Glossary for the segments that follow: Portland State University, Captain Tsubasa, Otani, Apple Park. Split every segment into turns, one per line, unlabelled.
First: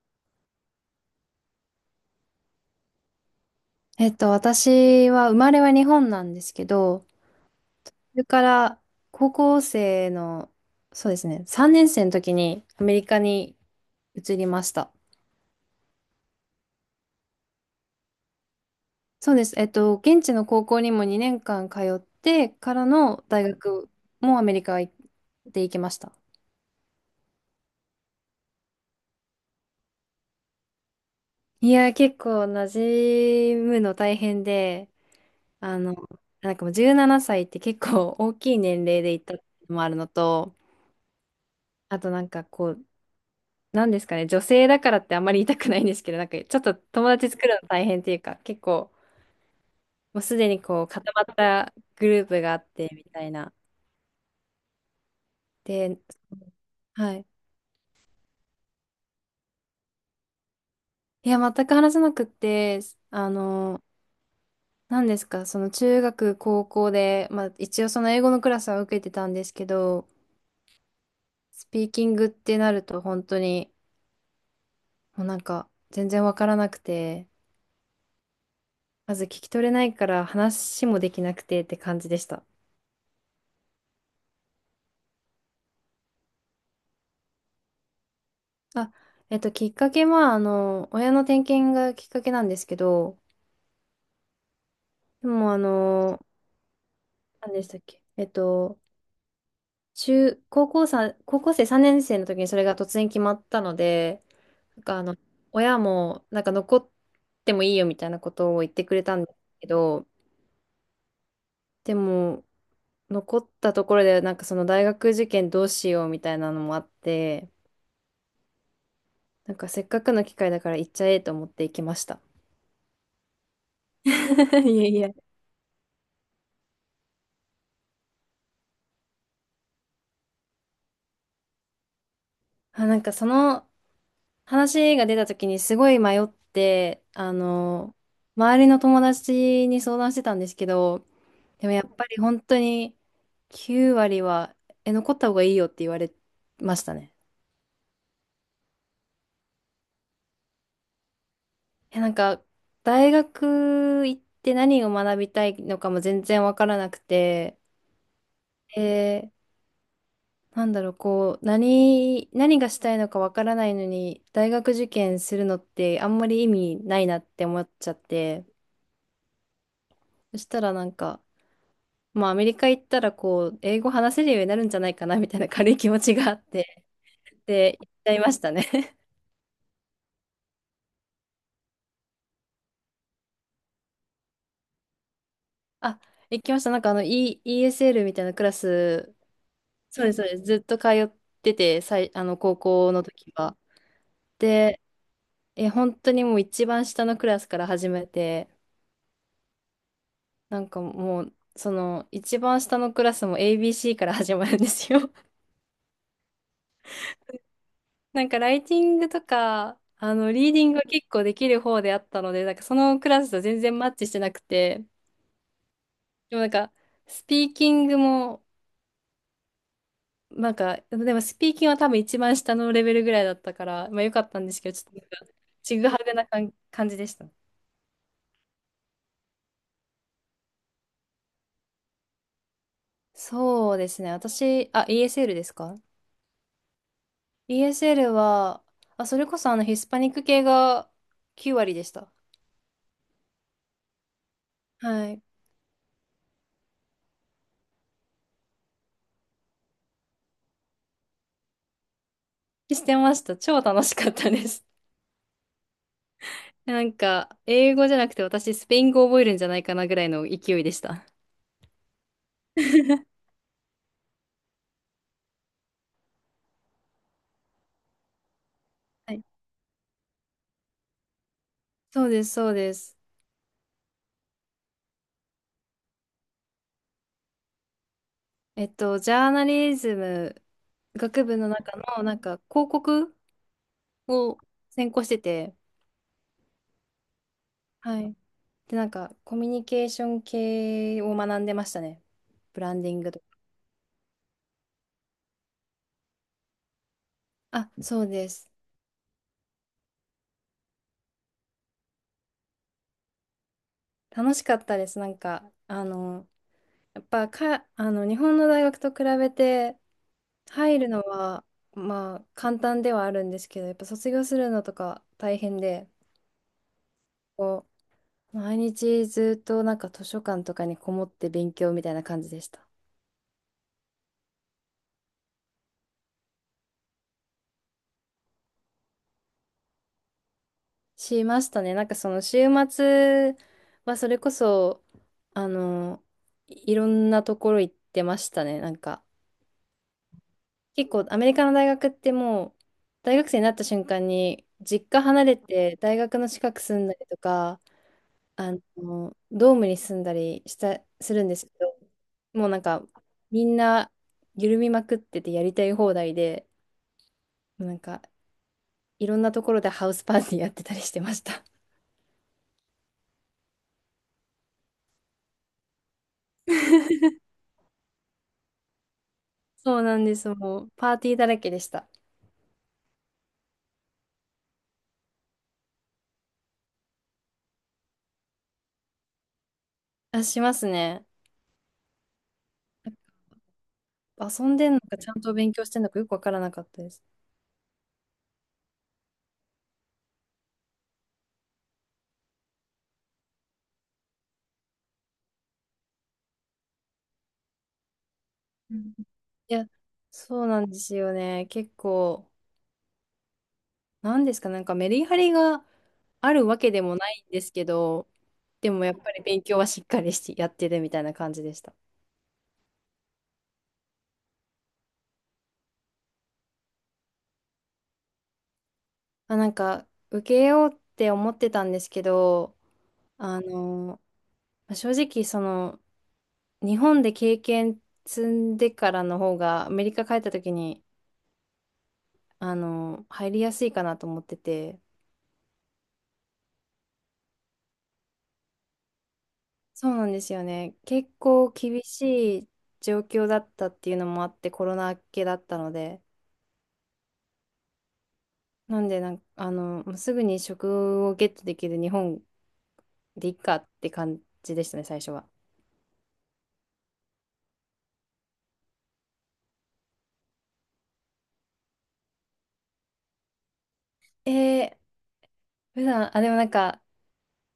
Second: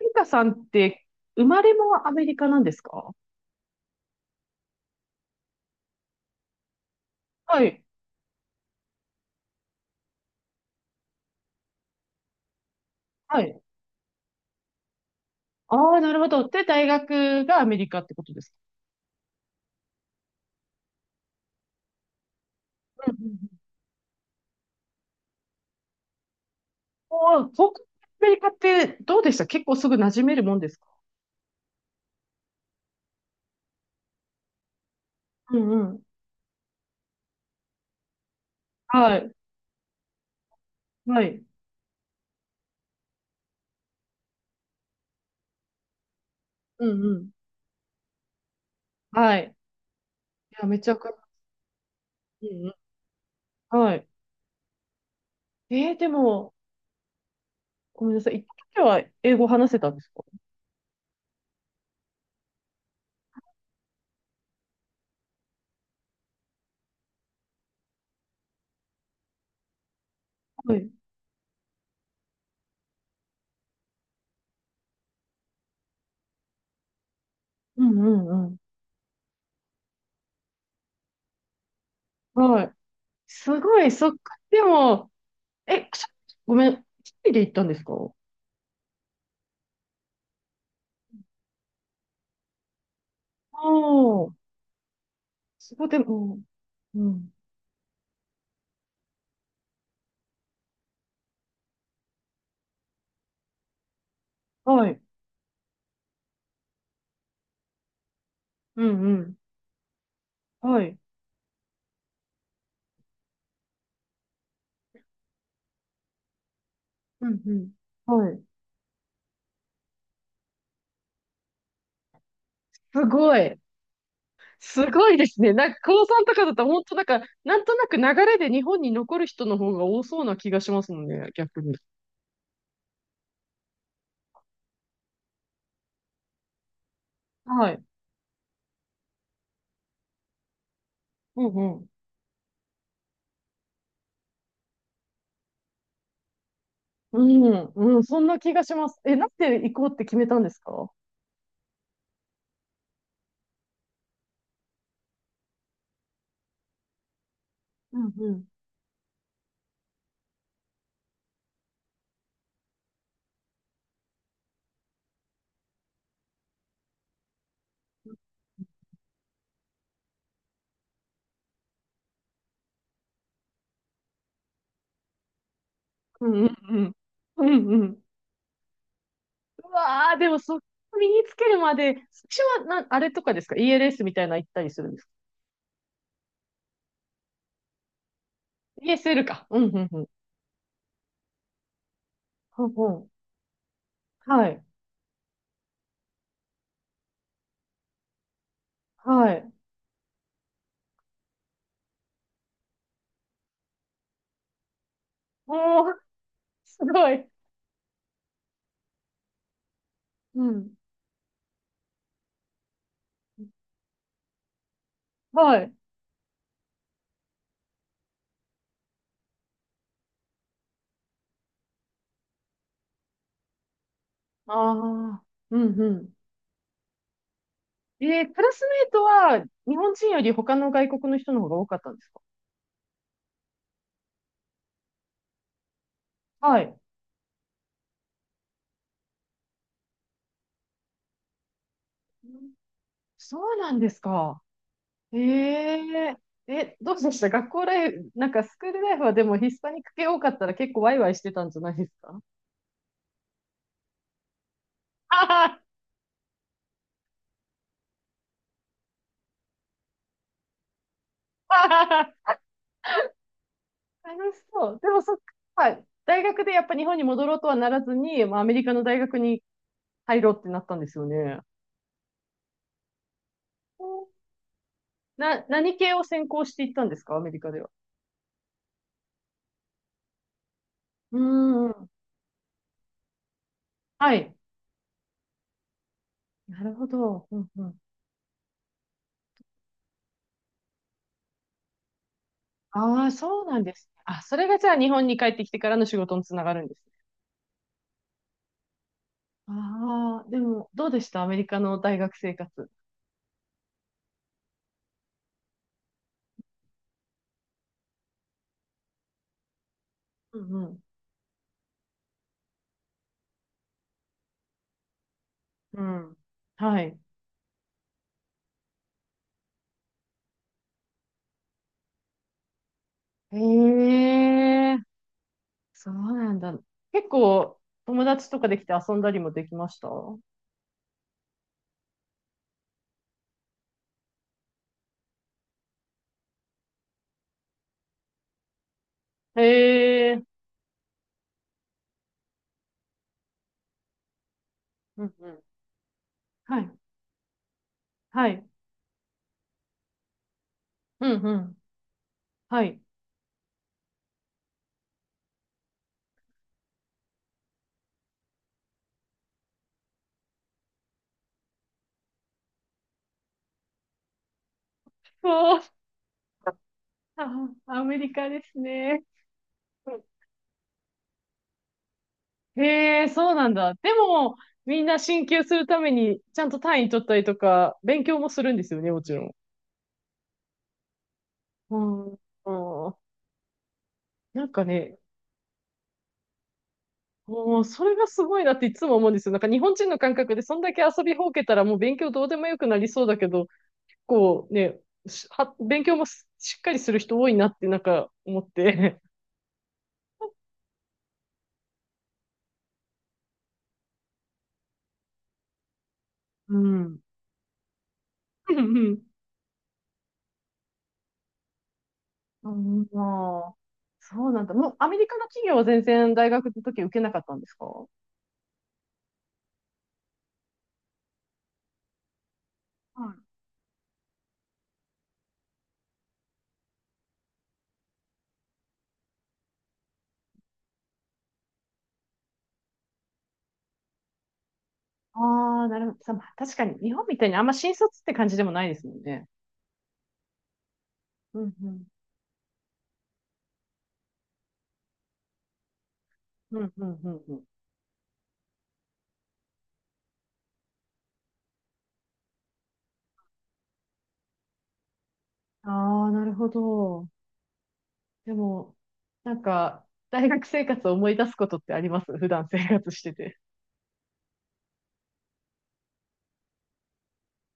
リカさんって生まれもアメリカなんですか？
私は生まれは日本なんですけど、
はい。
それから高校生の、そうですね、3年生の時にアメリカ
は
に
い。
移りました。
ああ、なるほど。で、大学がアメリカってことですか？
そうです。現地の高校にも2年間通ってから
うん
の
うんうん。
大学もアメリカで行きました。
おー、僕、アメリカってどうでした？結構すぐ馴染めるもんですか？
いや、結構馴染むの大変で、
うん
あ
う
の、
ん。
なんかもう17歳って結構大きい年齢で
は
行っ
い。
たのもあるのと、
はい。
あとなんかこう、なんですかね、女性だからってあんまり言いたくないんですけど、なんかちょっと
うん
友
う
達
ん。
作るの大変っていうか、結構
はい。
もうすで
い
に
や、め
こう
ちゃくち
固まっ
ゃ。
たグループ
う
があ
ん
っ
うん。
てみたいな。
はい。
で、
でも、
はい。
ごめんなさい。行った時は英語話せたんですか？
いや、全く話せなくって、あの、何ですか、その中学、高校で、まあ一応その英語のクラスは受けてたんですけど、
はい。
スピーキングってなると本当にもうなんか全然わからなくて、
うんうんうん。
まず聞き取れないから話もできなくてって感じでした。
はい。すごい、そっか。でも、え、ごめん。一人で行ったんですか？
あ、きっかけは、親の転勤がきっかけなんですけど、
ああ。
でも、
そこでも、うん。
何でしたっけ、中、高校さん、高校生3年生の時にそれが突然決まったので、なん
は
か、
い。
親も、なんか、残ってもいいよみたいなことを言っ
う
てく
ん
れ
う
たんで
ん。
すけど、
はい。
でも、残ったところで、なんか、その大学受験どうしようみたいなのもあっ
うん
て、
うん。はい。
なんか、せっかくの機会だから行っちゃえと思って行きました。
すごい。
いや
す
い
ごいで
や。
すね。なんか、高3とかだと、本当なんか、なんとなく流れで日本に残る人の方が多そうな気がしますもんね、逆に。
あ、なんかその話が出た時にすごい迷って、
はい。
周りの友達に相談してたんですけど、
うん
でも
う
や
ん。
っぱり本当に9割は、残った方がいいよって言われましたね。
うん、うん、そんな気がします。え、なんで行こうって決めたんですか？
なんか、大学行って何を学びたいのかも全然わからなくて、
うんうん。
えーなんだろう、こう、何がしたいのかわからないのに、大学受験するのってあんまり意味ないなって思っちゃって、そしたらなんか、まあ、アメリカ行ったら、こう、英語話せるようになるんじゃないかな、みたいな軽い気持ち
う
があっ
んうんう
て、
ん。う
で、
んう
行っ
ん。
ちゃいましたね。
うわー、でもそこ身につけるまで、私はな、あれとかですか？ ELS みたいなの行ったりするんですか？
あ、行きました。なんか、イーエス s l みたいなクラス、
ESL か。うんうんう
そう
ん。
です、そうです。ずっと通ってて、高
うん
校
う
の
ん、
時は。
はい。
で、本当にもう一番下のクラスから始めて、
はい。
なんかもう、その、一番下のクラスも ABC から始まるんですよ。
おー、すごい。
なんか、ライティングとか、
う
リーディ
ん。
ングは結構できる方であったので、なんか、そのクラスと全然マッチしてなくて、
はい。
でもなんか、スピーキングも、なんか、でもスピーキングは多分一番下のレベルぐらいだったから、まあ良かったんですけど、ちょっとなん
ああ、
か、
う
ち
ん
ぐ
う
は
ん。
ぐな感じでした。
クラスメイトは日本人より他の外国の人の方が多かったんですか？
そうですね。私、あ、ESL ですか？
はい。
ESL は、あ、それこそあのヒスパニック系が9割でした。
そうなんですか。
は
え
い。
ええ、どうでした学校ライフ、なんかスクールライフはでもヒスパニック系多かったら結構ワイワイしてたんじゃないですか？
してました。超楽しかったです。
はは
なんか、英語じゃなくて私、スペイン語覚えるんじゃないかなぐらいの勢いでした。
はは、 楽しそう。でもそっか、はい、大学でやっぱ日本に戻ろうとはならずに、まあ、アメリカの大
は
学
い、
に入ろうってなったんですよね。
そうです、そうです。
何系を専攻していったんですか、アメリカでは？
ジャーナリズム
う
学部の
ー
中
ん。
の、なんか、広告
はい。
を専攻してて、
なるほど。うんうん。
はい。で、なんか、コミュニケーション系を学んでましたね。ブランディン
あ
グ
あ、
とか。
そうなんですね。あ、それがじゃあ日本に帰ってきてからの仕事につながるんですね。
あ、そうです。
ああ、でも、どうでしたアメリカの大学生活？
楽しかったです。なんか、やっぱか、日本の大学と比べて、
うんう
入
ん。
るのは、まあ、簡単ではあるんですけど、やっぱ卒業するのとか大変
う
で、
ん、はい。
こう、毎日ずっとなんか図書館とかにこもって勉強みたいな感じでした。
へえ、そうなんだ。結構、友達とかできて遊んだりもできました？
しましたね。なんかその週末はそれこそ、あの、いろんなところ行ってましたね。なんか
へえ、
結構アメリカの大学ってもう大学生になった瞬間に実家
うん
離
う
れ
ん。
て大学の近
は
く
い、
住んだりとか、
はい。
あドームに住んだりす
うん
るん
う
ですけ
ん。
ど、もうなん
はい。
かみんな緩みまくっててやりたい放題で、なんかいろんなところでハウスパーティーやってたりしてました。
そう、あ、アメリカですね。
そうなんです。もうパーティーだらけでした。
へえ、そうなんだ。でも、みんな進級するために、ちゃんと単位取ったりとか、勉強もするんですよね、もちろん。
あ、しますね。
うん、うん、
遊
なん
ん
か
でんのか、
ね、
ちゃんと勉強してんのかよくわからなかったです。
もう、それがすごいなっていつも思うんですよ。なんか日本人の感覚で、そんだけ遊びほうけたらもう勉強どうでもよくなりそうだけど、こうね、しは、勉強もししっかりする人多いなって、なんか思っ
うん、
て。
いや、そうなんですよね。結構、なんですか、なんかメリハリがある
う
わけでも
ん。
ないんですけど、
う
でもやっ
ん
ぱり勉強はしっかりしてやってるみたいな感じでした。
うん、まあ、そうなんだ。もう、アメリカの企業は全然大学の時受けなかったんですかは？
あ、なんか、受けようって思ってたんですけど、あの、まあ正直、その、日本で経験積んでからの方が、アメリカ帰った時に、入りやすいかなと思ってて、
ああ、なるほど。さまあ、確かに、日本みたいにあんま新卒って感じでもないですもんね。
そうなんですよね。結
う
構
ん、う
厳
ん。
しい状況だったっていうのもあって、コロナ明けだったので、
うん、うん、うん、うん。
なんでなんか、もうすぐに職をゲットできる日本でいいかって感じでしたね、最初は。
ああ、なるほど。でも、なんか、大学生活を思い出すことってあります？普段生活してて。
えー、普段、あ、でもなんか、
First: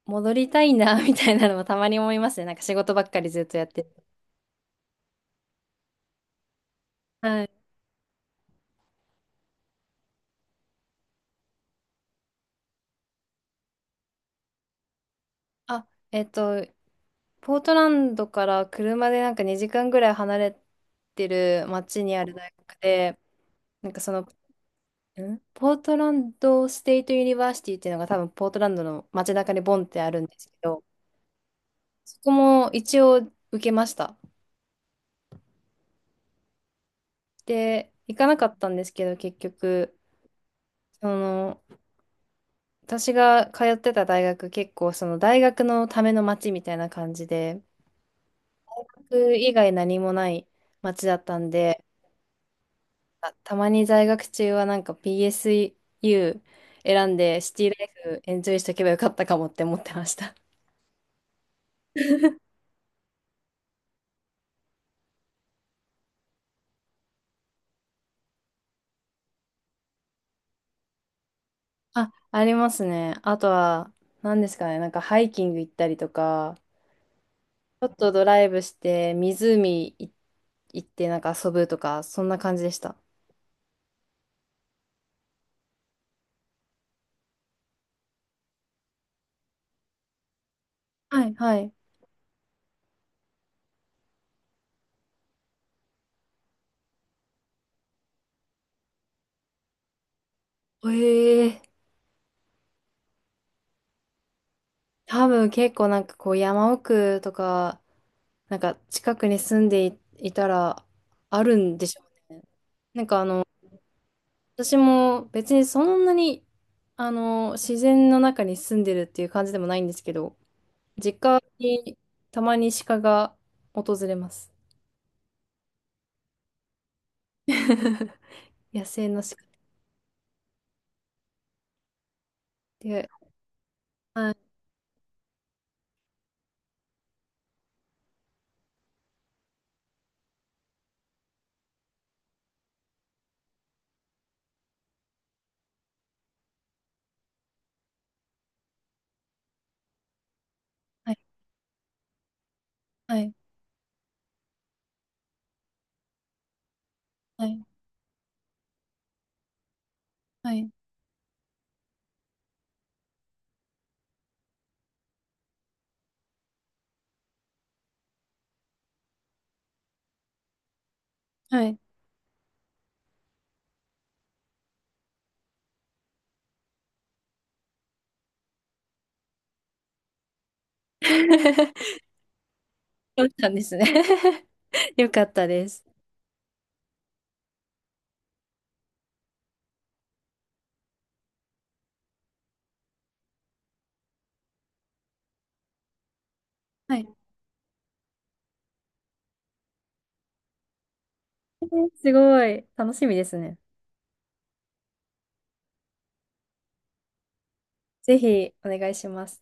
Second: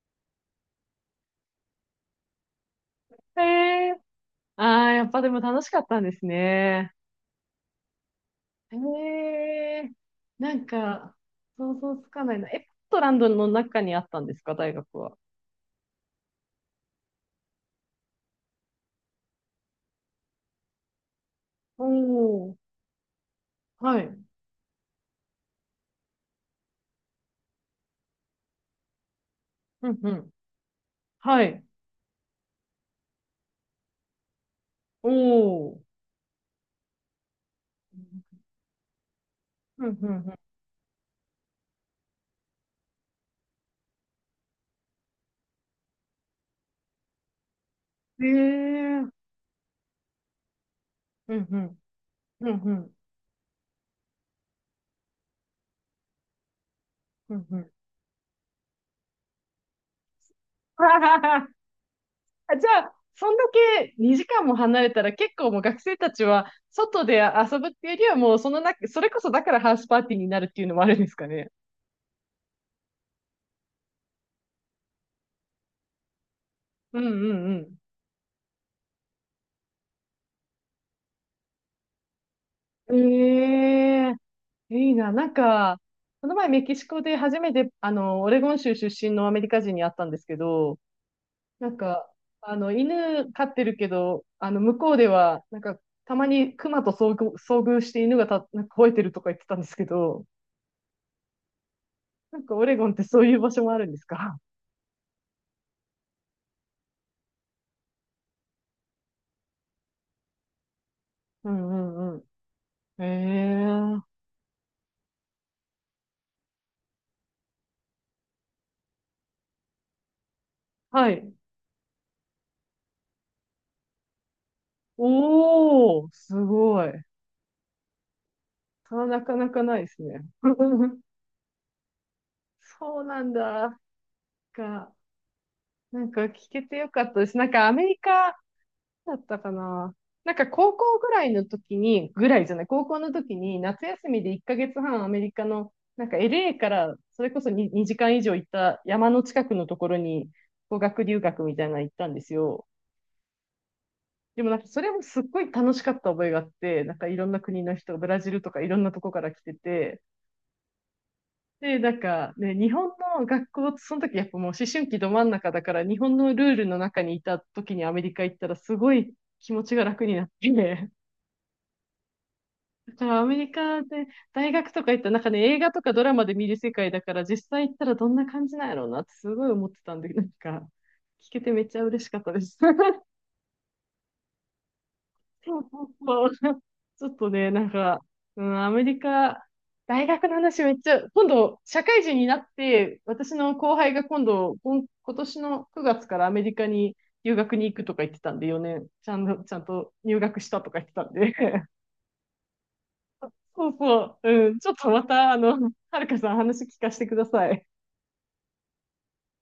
戻りたいな、みたいなのもたまに思いますね。なんか仕事ばっかり
へ
ずっとやって
え。
る。
ああ、やっぱでも楽しかったんですね。
はい。
へえ。なんか、想像つかないな。え、ポートランドの中にあったんですか、大学は？
あ、ポートランドから車でなんか2時間ぐらい離れてる
お
町にある大
お、
学で、なん
は
かそ
い。
のポートランドステイトユニバーシティっていうのが多分ポートランドの街中にボンっ
うん、
てあ
う
るん
ん。
ですけど、
はい。
そこも一応受けました。
おお。
で、行かなかったんですけど、結
う
局、
ん、うん、うん、
その、私が通ってた大学結構その大学のための街みたいな感じで、
ええ、うん
大学以外何もない街だっ
う
た
ん、
んで、
うんうん、
あたまに在学中はなんか PSU 選ん
う
で
ん
シ
う
テ
ん。
ィライフエンジョイしとけばよかったかもって思ってました。
あ、じゃあ、そんだけ2時間も離れたら結構もう学生たちは外で遊ぶっていうよりはもうそのな、それこそだからハウスパーティーになるっていうのもあるんですかね？
あ、ありますね。あとは、何ですかね、なんかハイキング行ったりとか、
うんうん
ちょっとドライブして、湖行って、なんか遊ぶとか、そんな感じでし
う
た。
ん。ええ、いいな。なんか、この前メキシコで初めて、オレゴン州出身のアメリカ人に会ったんですけど、
はい、は
な
い。
んか、犬飼ってるけど、向こうでは、なんか、たまに熊と遭遇して、犬がた、なんか吠えてるとか言ってたんですけど、
ええ、
なんかオレゴンってそういう場所もあるんですか？
多分結構なんかこう山奥とか、なんか近くに住んでいたら、あ
う
るんでしょ
んうんうん。
うね。な
え
んか
え、
私も別にそんなに、自然の中に住んでるっていう感じでもないんですけど、
は
実
い。
家にたまに鹿が訪れます。
おー、すごい。
野
それは
生
な
の
か
鹿
なかないですね。そう
で。
なんだ。
はい、
か、なんか聞けてよかったです。なんかアメリカだったかな。なんか高校ぐらいの時に、ぐらいじゃない、高校の時に夏休みで1ヶ月半アメリカの、なんか LA からそれこそ 2時間以上行った山の近くのところに語学
は
留
い、
学みたいなの行ったんですよ。
はい、
でもなんかそれもすっごい楽しかった覚えがあって、なんかいろんな
は
国
い、
の人、ブラジルとかいろんなとこから来てて、
はい。
で、なんかね、日本の学校ってその時やっぱもう思春期ど真ん中だから、日本のルールの中にいた時にアメリカ行ったらすごい気持ちが楽になって、
はい。
だからアメリカで大学とか行ったらなんかね、映画とかドラマで見る世界だから、実際行ったらどんな感じなんやろうなってすごい思ってたんで、なんか聞けてめっちゃ 嬉しかったです。
そうなんですね。 よかった
そ
で
うそ
す。
うそう、ちょっとねなんか、うん、アメリカ大学の話めっちゃ今度社会人になって、私の後輩が今度、今年の9月からアメリカに
はい。
留学に行くとか言ってたんで、4年、ちゃんと、ちゃんと入学したとか言ってたんで、
えー、すごい、楽しみですね。
そうそう。うん。ちょっとまた、はるかさん話聞かせてください。
ぜひお願いします。